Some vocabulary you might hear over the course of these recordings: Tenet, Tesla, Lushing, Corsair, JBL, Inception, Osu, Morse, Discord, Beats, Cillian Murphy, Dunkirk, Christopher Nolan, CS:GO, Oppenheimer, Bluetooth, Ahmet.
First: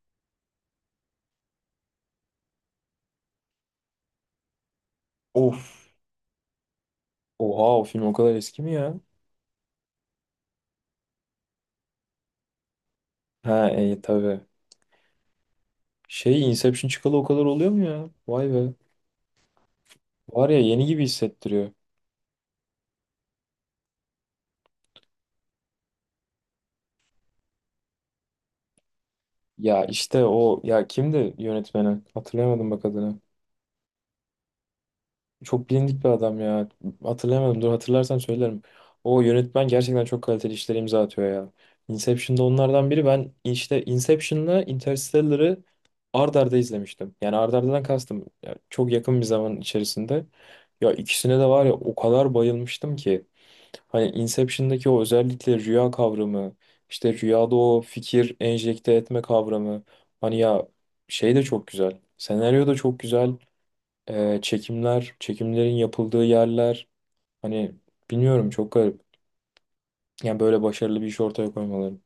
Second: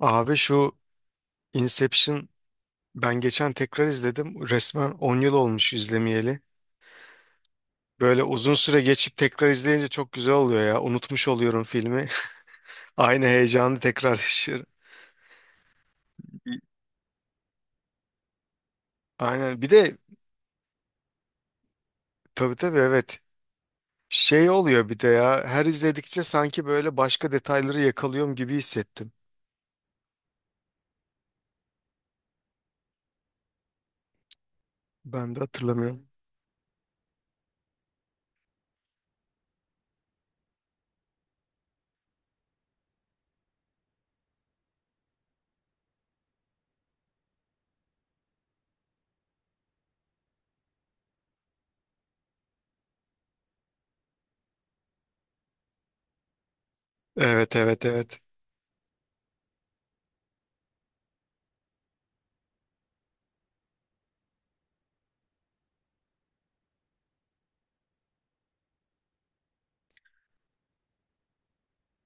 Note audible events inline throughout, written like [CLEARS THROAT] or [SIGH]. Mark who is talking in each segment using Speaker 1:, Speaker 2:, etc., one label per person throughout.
Speaker 1: Abi şu Inception ben geçen tekrar izledim. Resmen 10 yıl olmuş
Speaker 2: Of.
Speaker 1: izlemeyeli.
Speaker 2: Oha, o film o
Speaker 1: Böyle
Speaker 2: kadar
Speaker 1: uzun
Speaker 2: eski mi
Speaker 1: süre
Speaker 2: ya?
Speaker 1: geçip tekrar izleyince çok güzel oluyor ya. Unutmuş oluyorum filmi. [LAUGHS] Aynı
Speaker 2: Ha
Speaker 1: heyecanı tekrar
Speaker 2: tabii.
Speaker 1: yaşıyorum.
Speaker 2: Şey, Inception çıkalı o kadar oluyor mu ya? Vay be.
Speaker 1: Aynen. Bir de
Speaker 2: Var ya, yeni gibi hissettiriyor.
Speaker 1: tabii tabii evet. Şey oluyor bir de ya. Her izledikçe sanki böyle başka detayları yakalıyorum gibi hissettim.
Speaker 2: Ya işte o, ya kimdi yönetmeni? Hatırlayamadım bak adını.
Speaker 1: Ben de
Speaker 2: Çok bilindik
Speaker 1: hatırlamıyorum.
Speaker 2: bir adam ya. Hatırlayamadım. Dur, hatırlarsam söylerim. O yönetmen gerçekten çok kaliteli işler imza atıyor ya. Inception'da onlardan biri. Ben işte Inception'la Interstellar'ı ard arda izlemiştim. Yani ard ardadan kastım, ya çok yakın bir zaman içerisinde. Ya ikisine de var ya, o kadar bayılmıştım ki. Hani Inception'daki o özellikle rüya kavramı, işte rüyada
Speaker 1: Evet
Speaker 2: o
Speaker 1: evet evet.
Speaker 2: fikir enjekte etme kavramı. Hani ya şey de çok güzel. Senaryo da çok güzel, çekimler, çekimlerin yapıldığı yerler, hani bilmiyorum, çok garip. Yani böyle başarılı bir iş ortaya koymaları.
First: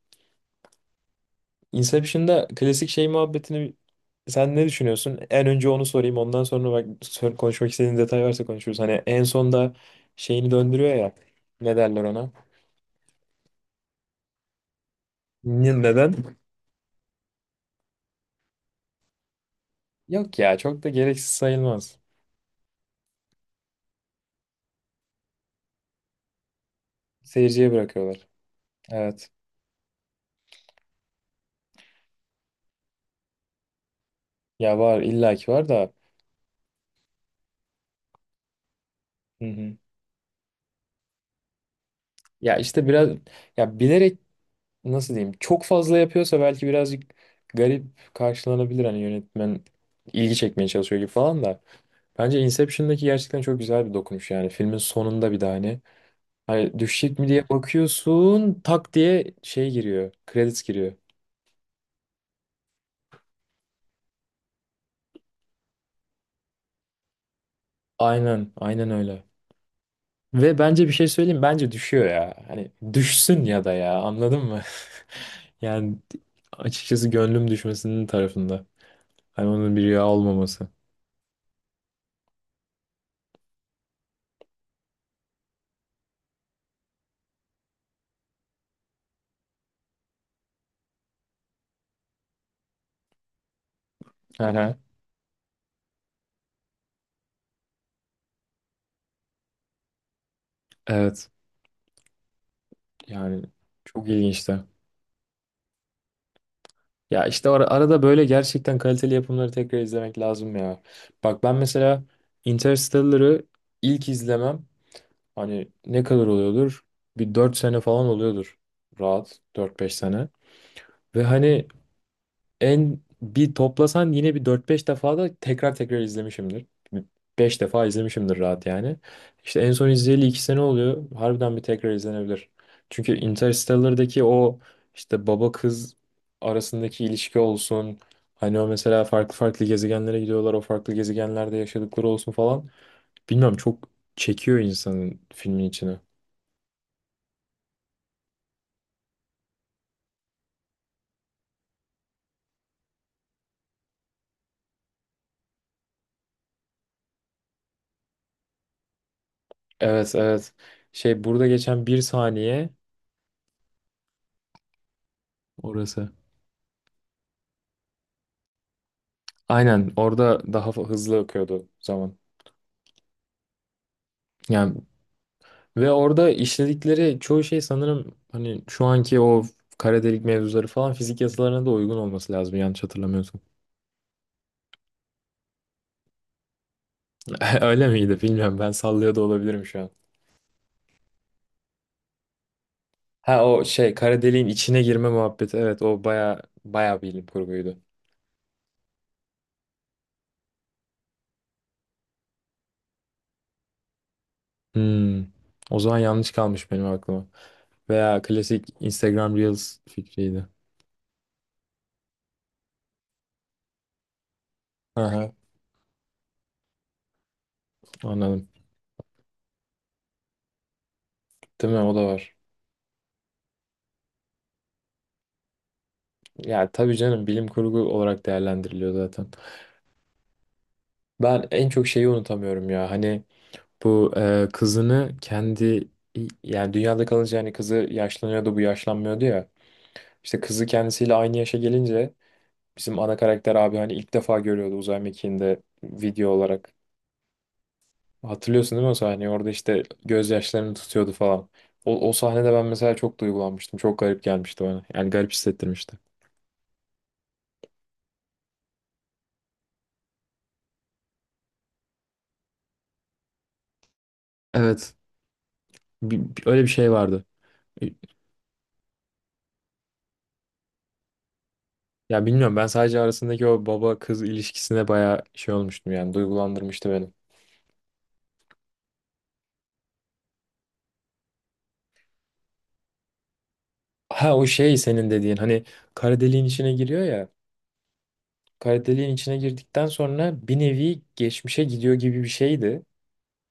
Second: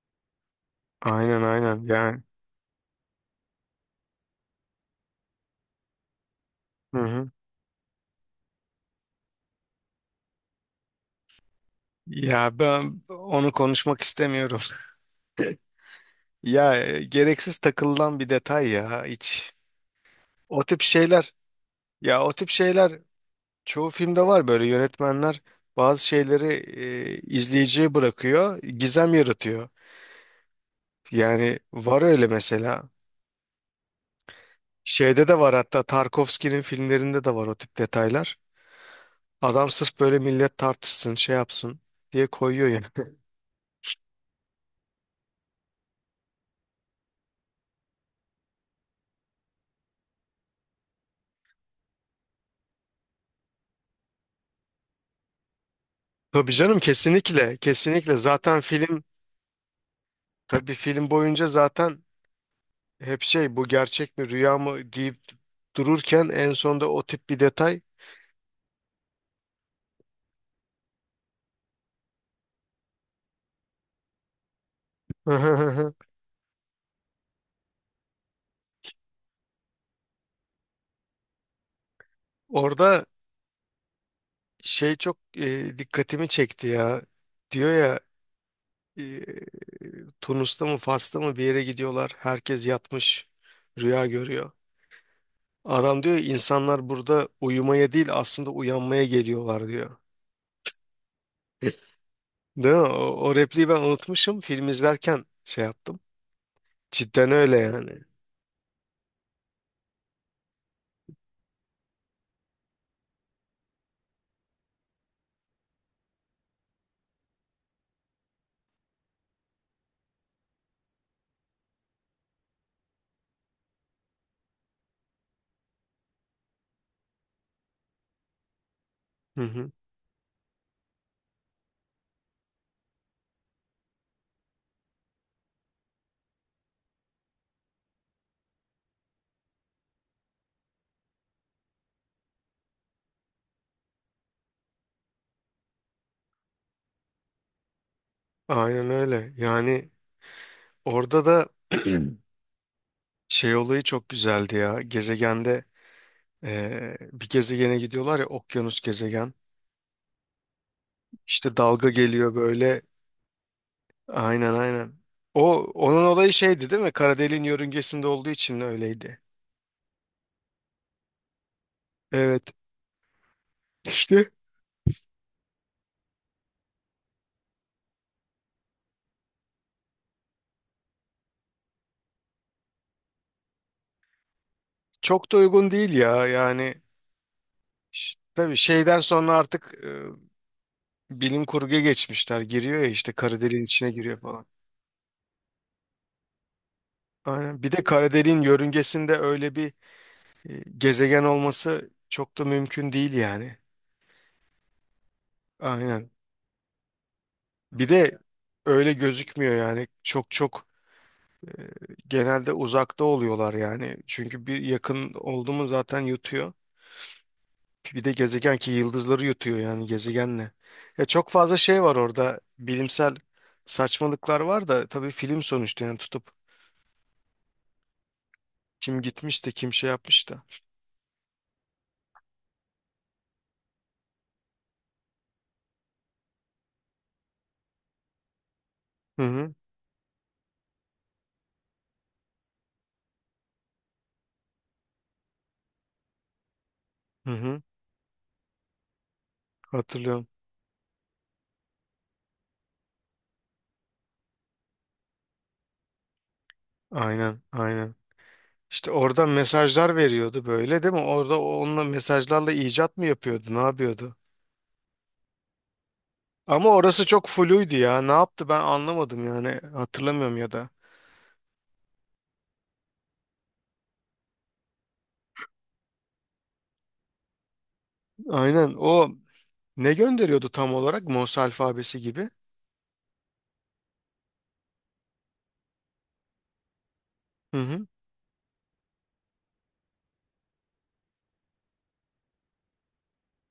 Speaker 1: Aynen aynen. Yani.
Speaker 2: Inception'da klasik şey muhabbetini, sen ne düşünüyorsun? En önce onu sorayım, ondan sonra bak
Speaker 1: Hı hı.
Speaker 2: konuşmak istediğin detay varsa konuşuruz. Hani en sonda şeyini döndürüyor ya, ne derler ona?
Speaker 1: Ya ben onu konuşmak istemiyorum.
Speaker 2: Neden?
Speaker 1: Ya gereksiz takılan bir detay ya hiç.
Speaker 2: Yok ya,
Speaker 1: O tip
Speaker 2: çok da gereksiz
Speaker 1: şeyler
Speaker 2: sayılmaz.
Speaker 1: ya o tip şeyler çoğu filmde var böyle yönetmenler bazı şeyleri
Speaker 2: Seyirciye
Speaker 1: izleyiciye
Speaker 2: bırakıyorlar.
Speaker 1: bırakıyor, gizem
Speaker 2: Evet.
Speaker 1: yaratıyor. Yani var öyle mesela.
Speaker 2: Ya var,
Speaker 1: Şeyde de
Speaker 2: illaki
Speaker 1: var
Speaker 2: var
Speaker 1: hatta
Speaker 2: da.
Speaker 1: Tarkovski'nin filmlerinde de var o tip detaylar.
Speaker 2: Hı
Speaker 1: Adam
Speaker 2: hı.
Speaker 1: sırf böyle millet tartışsın, şey yapsın diye
Speaker 2: Ya
Speaker 1: koyuyor
Speaker 2: işte
Speaker 1: yani.
Speaker 2: biraz, ya bilerek, nasıl diyeyim, çok fazla yapıyorsa belki birazcık garip karşılanabilir, hani yönetmen ilgi çekmeye çalışıyor gibi falan da. Bence Inception'daki gerçekten çok güzel bir dokunuş, yani filmin sonunda bir de hani,
Speaker 1: [LAUGHS] Tabii canım,
Speaker 2: hani düşecek mi diye
Speaker 1: kesinlikle, kesinlikle zaten
Speaker 2: bakıyorsun, tak
Speaker 1: film
Speaker 2: diye şey giriyor, credits
Speaker 1: tabii
Speaker 2: giriyor.
Speaker 1: film boyunca zaten hep şey bu gerçek mi rüya mı deyip dururken en sonunda o tip bir detay.
Speaker 2: Aynen, aynen öyle. Ve bence bir şey söyleyeyim, bence düşüyor ya. Hani düşsün ya da, ya anladın mı? [LAUGHS] Yani
Speaker 1: [LAUGHS]
Speaker 2: açıkçası gönlüm düşmesinin tarafında. Hani onun bir rüya olmaması.
Speaker 1: Orada şey çok dikkatimi çekti ya, diyor ya, e, Tunus'ta mı Fas'ta mı bir yere gidiyorlar, herkes yatmış, rüya
Speaker 2: Hı
Speaker 1: görüyor.
Speaker 2: hı.
Speaker 1: Adam diyor insanlar burada uyumaya değil aslında uyanmaya geliyorlar diyor.
Speaker 2: Evet.
Speaker 1: [LAUGHS] Değil mi? O, o
Speaker 2: Yani
Speaker 1: repliği ben
Speaker 2: çok
Speaker 1: unutmuşum,
Speaker 2: ilginçti.
Speaker 1: film izlerken şey yaptım.
Speaker 2: Ya
Speaker 1: Cidden
Speaker 2: işte
Speaker 1: öyle yani.
Speaker 2: arada böyle gerçekten kaliteli yapımları tekrar izlemek lazım ya. Bak ben mesela Interstellar'ı ilk izlemem, hani ne kadar oluyordur? Bir 4 sene falan oluyordur. Rahat dört beş sene. Ve hani en bir toplasan yine bir dört beş defa da tekrar tekrar izlemişimdir. 5 defa izlemişimdir rahat yani.
Speaker 1: Hı
Speaker 2: İşte
Speaker 1: hı.
Speaker 2: en son izleyeli 2 sene oluyor. Harbiden bir tekrar izlenebilir. Çünkü Interstellar'daki o işte baba kız arasındaki ilişki olsun. Hani o mesela farklı farklı gezegenlere gidiyorlar. O farklı gezegenlerde yaşadıkları olsun falan. Bilmiyorum, çok çekiyor insanın filmin içine.
Speaker 1: Aynen öyle. Yani orada da [CLEARS THROAT] şey olayı çok güzeldi ya. Gezegende bir gezegene gidiyorlar ya, okyanus gezegen.
Speaker 2: Evet, evet. Şey, burada
Speaker 1: İşte
Speaker 2: geçen
Speaker 1: dalga
Speaker 2: bir
Speaker 1: geliyor
Speaker 2: saniye
Speaker 1: böyle. Aynen aynen. O onun
Speaker 2: orası.
Speaker 1: olayı şeydi değil mi? Kara deliğin yörüngesinde olduğu için öyleydi.
Speaker 2: Aynen, orada daha hızlı akıyordu zaman.
Speaker 1: Evet. İşte
Speaker 2: Yani ve orada işledikleri çoğu şey sanırım hani şu anki o kara delik mevzuları falan fizik yasalarına da uygun olması lazım, yanlış hatırlamıyorsam.
Speaker 1: çok da uygun değil ya yani.
Speaker 2: [LAUGHS] Öyle miydi
Speaker 1: Tabii
Speaker 2: bilmiyorum, ben
Speaker 1: şeyden
Speaker 2: sallıyor da
Speaker 1: sonra
Speaker 2: olabilirim
Speaker 1: artık
Speaker 2: şu an.
Speaker 1: bilim kurguya geçmişler. Giriyor ya işte, kara
Speaker 2: Ha,
Speaker 1: deliğin
Speaker 2: o
Speaker 1: içine
Speaker 2: şey
Speaker 1: giriyor
Speaker 2: kara
Speaker 1: falan.
Speaker 2: deliğin içine girme muhabbeti, evet, o baya baya bilim
Speaker 1: Aynen. Bir
Speaker 2: kurguydu.
Speaker 1: de kara deliğin yörüngesinde öyle bir gezegen olması çok da mümkün değil yani.
Speaker 2: Hmm. O zaman
Speaker 1: Aynen.
Speaker 2: yanlış kalmış benim aklıma.
Speaker 1: Bir de
Speaker 2: Veya klasik
Speaker 1: öyle
Speaker 2: Instagram
Speaker 1: gözükmüyor
Speaker 2: Reels
Speaker 1: yani. Çok
Speaker 2: fikriydi.
Speaker 1: çok genelde uzakta oluyorlar yani. Çünkü bir yakın
Speaker 2: Aha,
Speaker 1: oldu mu zaten yutuyor. Bir de
Speaker 2: anladım.
Speaker 1: gezegen ki yıldızları yutuyor yani gezegenle. Ya çok fazla
Speaker 2: Değil mi?
Speaker 1: şey
Speaker 2: O
Speaker 1: var
Speaker 2: da var.
Speaker 1: orada. Bilimsel saçmalıklar var da, tabii film sonuçta yani, tutup
Speaker 2: Ya tabii canım, bilim kurgu olarak değerlendiriliyor
Speaker 1: kim
Speaker 2: zaten.
Speaker 1: gitmiş de kim şey yapmış da.
Speaker 2: Ben en çok şeyi unutamıyorum ya. Hani bu kızını kendi, yani dünyada kalınca hani kızı yaşlanıyordu, bu
Speaker 1: Hı
Speaker 2: yaşlanmıyordu ya.
Speaker 1: hı,
Speaker 2: İşte kızı kendisiyle aynı yaşa gelince bizim ana karakter abi hani ilk defa görüyordu uzay mekiğinde video olarak.
Speaker 1: hı hı,
Speaker 2: Hatırlıyorsun değil mi o sahneyi? Orada işte
Speaker 1: hatırlıyorum.
Speaker 2: gözyaşlarını tutuyordu falan. O, o sahnede ben mesela çok duygulanmıştım. Çok garip gelmişti bana. Yani garip hissettirmişti.
Speaker 1: Aynen aynen. İşte orada mesajlar veriyordu böyle değil mi? Orada onunla mesajlarla icat mı yapıyordu? Ne yapıyordu?
Speaker 2: Evet. Öyle
Speaker 1: Ama
Speaker 2: bir şey
Speaker 1: orası
Speaker 2: vardı.
Speaker 1: çok fluydu ya. Ne yaptı ben anlamadım yani. Hatırlamıyorum ya da.
Speaker 2: Ya bilmiyorum, ben sadece arasındaki o baba kız ilişkisine bayağı şey olmuştum, yani duygulandırmıştı beni.
Speaker 1: Aynen, o ne gönderiyordu tam olarak? Morse alfabesi gibi.
Speaker 2: Ha, o şey senin dediğin hani, kara deliğin içine giriyor ya.
Speaker 1: Hı hı,
Speaker 2: Kara deliğin içine girdikten sonra bir nevi geçmişe gidiyor gibi bir şeydi.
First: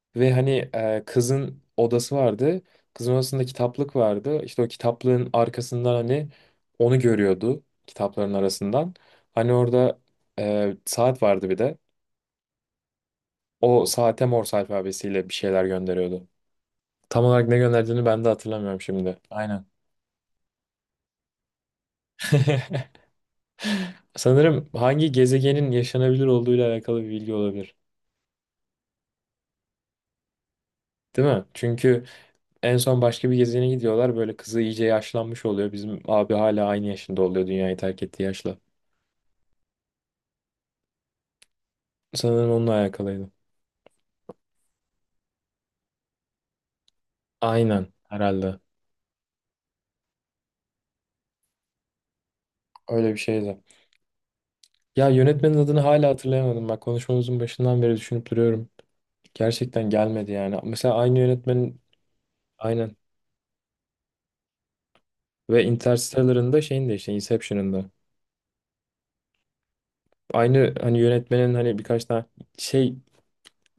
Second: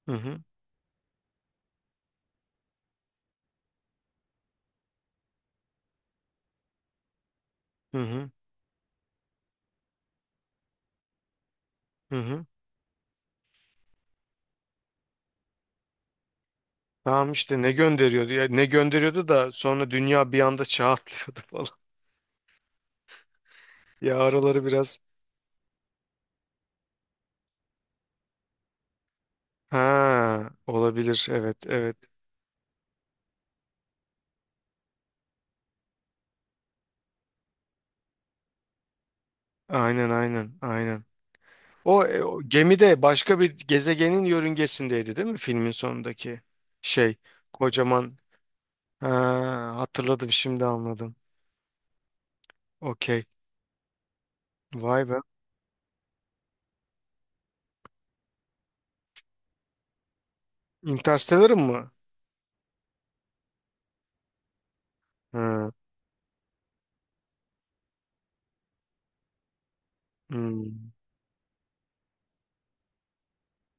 Speaker 1: hı
Speaker 2: Ve
Speaker 1: hı,
Speaker 2: hani kızın odası vardı. Kızın odasında kitaplık vardı. İşte o kitaplığın arkasından hani onu görüyordu
Speaker 1: hı hı,
Speaker 2: kitapların arasından. Hani orada saat vardı bir de.
Speaker 1: hı hı.
Speaker 2: O saate Morse alfabesiyle bir şeyler gönderiyordu. Tam
Speaker 1: Tamam
Speaker 2: olarak ne
Speaker 1: işte ne
Speaker 2: gönderdiğini ben de
Speaker 1: gönderiyordu ya, ne
Speaker 2: hatırlamıyorum şimdi.
Speaker 1: gönderiyordu da
Speaker 2: Aynen.
Speaker 1: sonra dünya bir anda çağ atlıyordu falan. [LAUGHS]
Speaker 2: [LAUGHS]
Speaker 1: Ya araları
Speaker 2: Sanırım
Speaker 1: biraz.
Speaker 2: hangi gezegenin yaşanabilir olduğuyla alakalı bir bilgi olabilir.
Speaker 1: Ha, olabilir.
Speaker 2: Değil mi?
Speaker 1: Evet, evet.
Speaker 2: Çünkü en son başka bir gezegene gidiyorlar. Böyle kızı iyice yaşlanmış oluyor. Bizim abi hala aynı yaşında oluyor dünyayı terk ettiği yaşla.
Speaker 1: Aynen, aynen, aynen. O, o
Speaker 2: Sanırım onunla
Speaker 1: gemide
Speaker 2: alakalıydı.
Speaker 1: başka bir gezegenin yörüngesindeydi, değil mi? Filmin sonundaki şey,
Speaker 2: Aynen
Speaker 1: kocaman.
Speaker 2: herhalde.
Speaker 1: Ha, hatırladım, şimdi anladım.
Speaker 2: Öyle bir
Speaker 1: Okey.
Speaker 2: şeydi.
Speaker 1: Vay
Speaker 2: Ya
Speaker 1: be.
Speaker 2: yönetmenin adını hala hatırlayamadım. Bak konuşmamızın başından beri düşünüp duruyorum. Gerçekten gelmedi yani. Mesela aynı
Speaker 1: Interstellar'ın
Speaker 2: yönetmenin
Speaker 1: mı?
Speaker 2: aynen. Ve
Speaker 1: Ha.
Speaker 2: Interstellar'ın da şeyin de işte Inception'ın da. Aynı
Speaker 1: Hmm.
Speaker 2: hani yönetmenin hani birkaç tane şey,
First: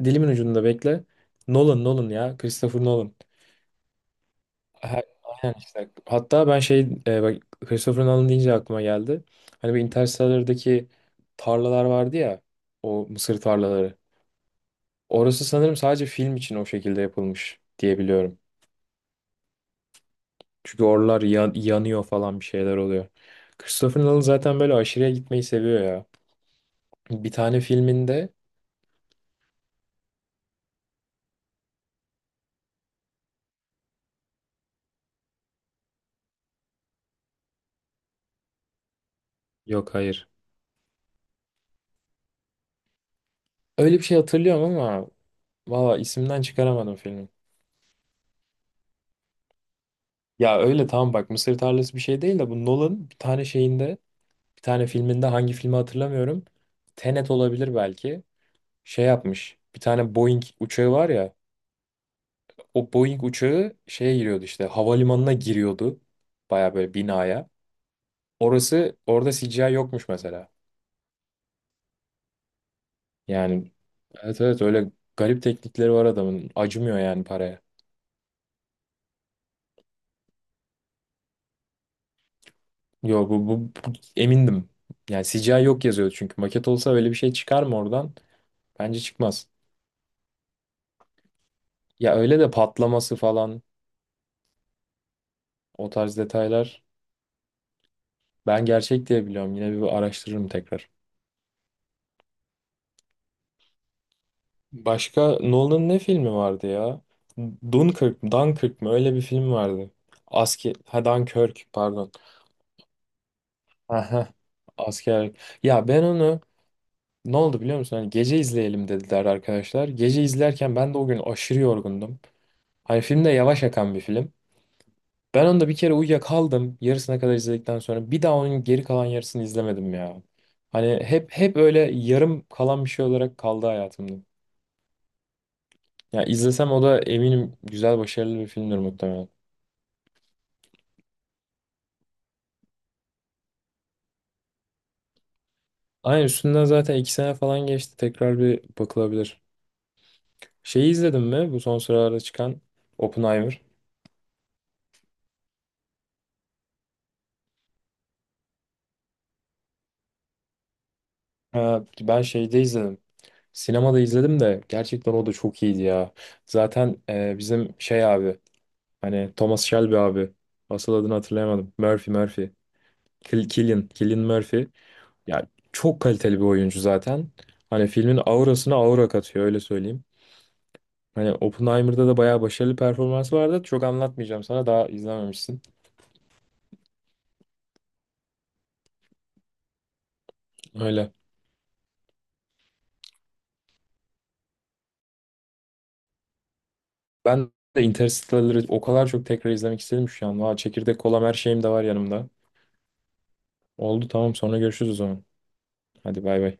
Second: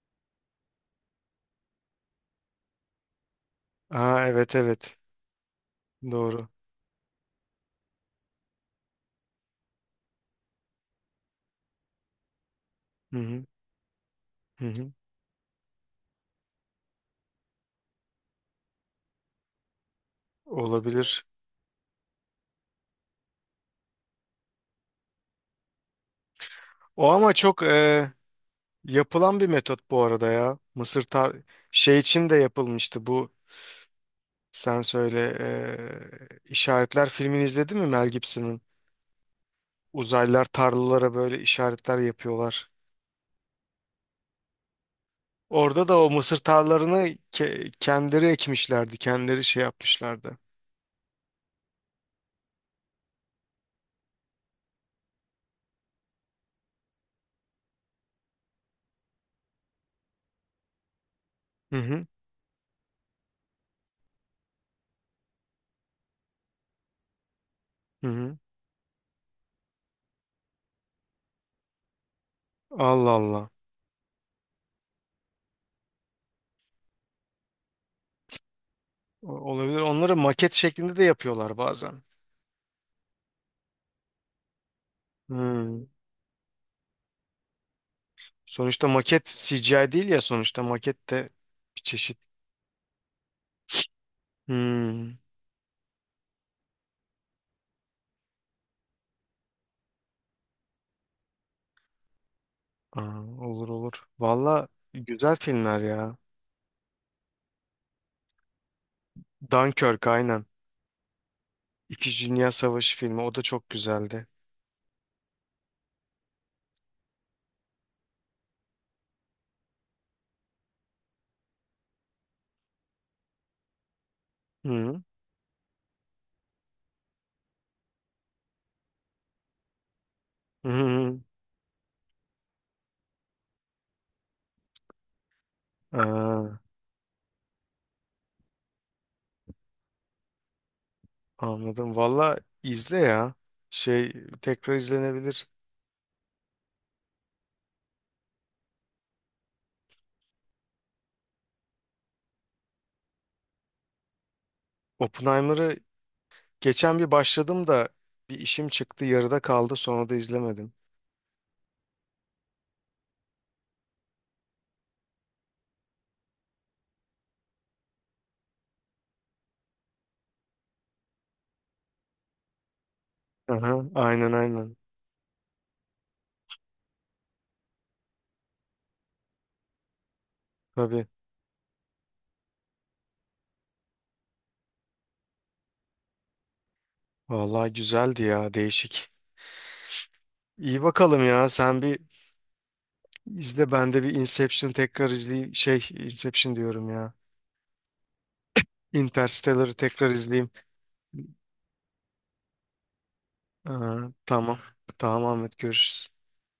Speaker 2: dilimin ucunda bekle. Nolan, Nolan ya. Christopher Nolan.
Speaker 1: Ha, evet, evet.
Speaker 2: Ha- Aynen işte. Hatta
Speaker 1: Doğru.
Speaker 2: ben şey, bak Christopher Nolan deyince aklıma geldi. Hani bir Interstellar'daki tarlalar vardı ya. O
Speaker 1: Hı
Speaker 2: mısır
Speaker 1: hı,
Speaker 2: tarlaları.
Speaker 1: hı hı.
Speaker 2: Orası sanırım sadece film için o şekilde yapılmış diye biliyorum. Çünkü oralar
Speaker 1: Olabilir.
Speaker 2: yanıyor falan, bir şeyler oluyor. Christopher Nolan zaten böyle aşırıya gitmeyi seviyor ya.
Speaker 1: O
Speaker 2: Bir
Speaker 1: ama
Speaker 2: tane
Speaker 1: çok
Speaker 2: filminde
Speaker 1: yapılan bir metot bu arada ya. Mısır tar şey için de yapılmıştı bu. Sen söyle, işaretler filmini izledin mi, Mel Gibson'ın?
Speaker 2: yok, hayır.
Speaker 1: Uzaylılar tarlalara böyle işaretler yapıyorlar.
Speaker 2: Öyle bir şey hatırlıyorum ama
Speaker 1: Orada da
Speaker 2: valla
Speaker 1: o mısır
Speaker 2: isimden çıkaramadım
Speaker 1: tarlalarını
Speaker 2: filmin.
Speaker 1: kendileri ekmişlerdi. Kendileri şey yapmışlardı.
Speaker 2: Ya öyle tamam bak, Mısır tarlası bir şey değil de, bu Nolan bir tane şeyinde, bir tane filminde, hangi filmi hatırlamıyorum. Tenet olabilir belki. Şey yapmış. Bir tane Boeing uçağı var ya.
Speaker 1: Hı hı.
Speaker 2: O Boeing uçağı şeye giriyordu, işte havalimanına giriyordu. Baya böyle binaya.
Speaker 1: Hı hı.
Speaker 2: Orası, orada CGI yokmuş mesela.
Speaker 1: Allah Allah.
Speaker 2: Yani evet, evet, öyle garip teknikleri var adamın. Acımıyor yani paraya.
Speaker 1: Olabilir. Onları maket şeklinde de yapıyorlar bazen.
Speaker 2: Yo, emindim. Yani CGI
Speaker 1: Hmm.
Speaker 2: yok yazıyordu çünkü. Maket olsa öyle bir şey çıkar mı oradan?
Speaker 1: Sonuçta
Speaker 2: Bence
Speaker 1: maket
Speaker 2: çıkmaz.
Speaker 1: CGI değil ya, sonuçta maket de bir
Speaker 2: Ya
Speaker 1: çeşit.
Speaker 2: öyle de patlaması falan
Speaker 1: Hmm.
Speaker 2: o tarz detaylar, ben gerçek diye biliyorum. Yine bir araştırırım tekrar.
Speaker 1: Aa, olur olur. Valla
Speaker 2: Başka
Speaker 1: güzel filmler
Speaker 2: Nolan'ın ne
Speaker 1: ya.
Speaker 2: filmi vardı ya? Dunkirk mi, Dunkirk mı? Öyle bir film vardı.
Speaker 1: Dunkirk aynen.
Speaker 2: Asker, ha Dunkirk pardon.
Speaker 1: İkinci Dünya Savaşı filmi. O da çok
Speaker 2: [LAUGHS]
Speaker 1: güzeldi.
Speaker 2: Aha, askerlik. Ya ben onu, ne oldu biliyor musun? Hani gece izleyelim dediler arkadaşlar. Gece izlerken ben de o gün aşırı yorgundum. Hani film de yavaş akan bir film.
Speaker 1: Hı.
Speaker 2: Ben onda bir kere uyuyakaldım. Yarısına kadar izledikten sonra bir daha onun geri kalan yarısını izlemedim ya.
Speaker 1: Hı.
Speaker 2: Hani
Speaker 1: Hı.
Speaker 2: hep hep öyle yarım kalan bir şey olarak kaldı hayatımda. Ya
Speaker 1: Aa,
Speaker 2: izlesem o da eminim güzel, başarılı bir filmdir muhtemelen.
Speaker 1: anladım. Valla izle ya. Şey tekrar izlenebilir.
Speaker 2: Aynen, üstünden zaten iki sene falan geçti. Tekrar bir bakılabilir. Şeyi izledin mi? Bu son sıralarda çıkan Oppenheimer.
Speaker 1: Oppenheimer'ı geçen bir başladım da bir işim çıktı, yarıda kaldı, sonra da izlemedim.
Speaker 2: Ha, ben şeyde izledim. Sinemada izledim de gerçekten o da çok iyiydi ya. Zaten bizim şey abi, hani Thomas Shelby abi. Asıl adını hatırlayamadım. Murphy, Murphy.
Speaker 1: Aha,
Speaker 2: Cillian, Cillian
Speaker 1: aynen
Speaker 2: Murphy.
Speaker 1: aynen.
Speaker 2: Ya çok kaliteli bir oyuncu zaten. Hani filmin aurasına aura katıyor, öyle söyleyeyim.
Speaker 1: Tabii.
Speaker 2: Hani Oppenheimer'da da bayağı başarılı performansı vardı. Çok anlatmayacağım sana, daha izlememişsin.
Speaker 1: Valla güzeldi ya, değişik. İyi
Speaker 2: Öyle.
Speaker 1: bakalım ya, sen bir izle, ben de bir Inception tekrar izleyeyim. Şey Inception diyorum ya.
Speaker 2: Ben de Interstellar'ı o kadar çok tekrar
Speaker 1: Interstellar'ı
Speaker 2: izlemek istedim
Speaker 1: tekrar
Speaker 2: şu an.
Speaker 1: izleyeyim.
Speaker 2: Valla çekirdek, kolam, her şeyim de var yanımda.
Speaker 1: Aa,
Speaker 2: Oldu, tamam,
Speaker 1: tamam.
Speaker 2: sonra görüşürüz o
Speaker 1: Tamam
Speaker 2: zaman.
Speaker 1: Ahmet, görüşürüz.
Speaker 2: Hadi bay bay.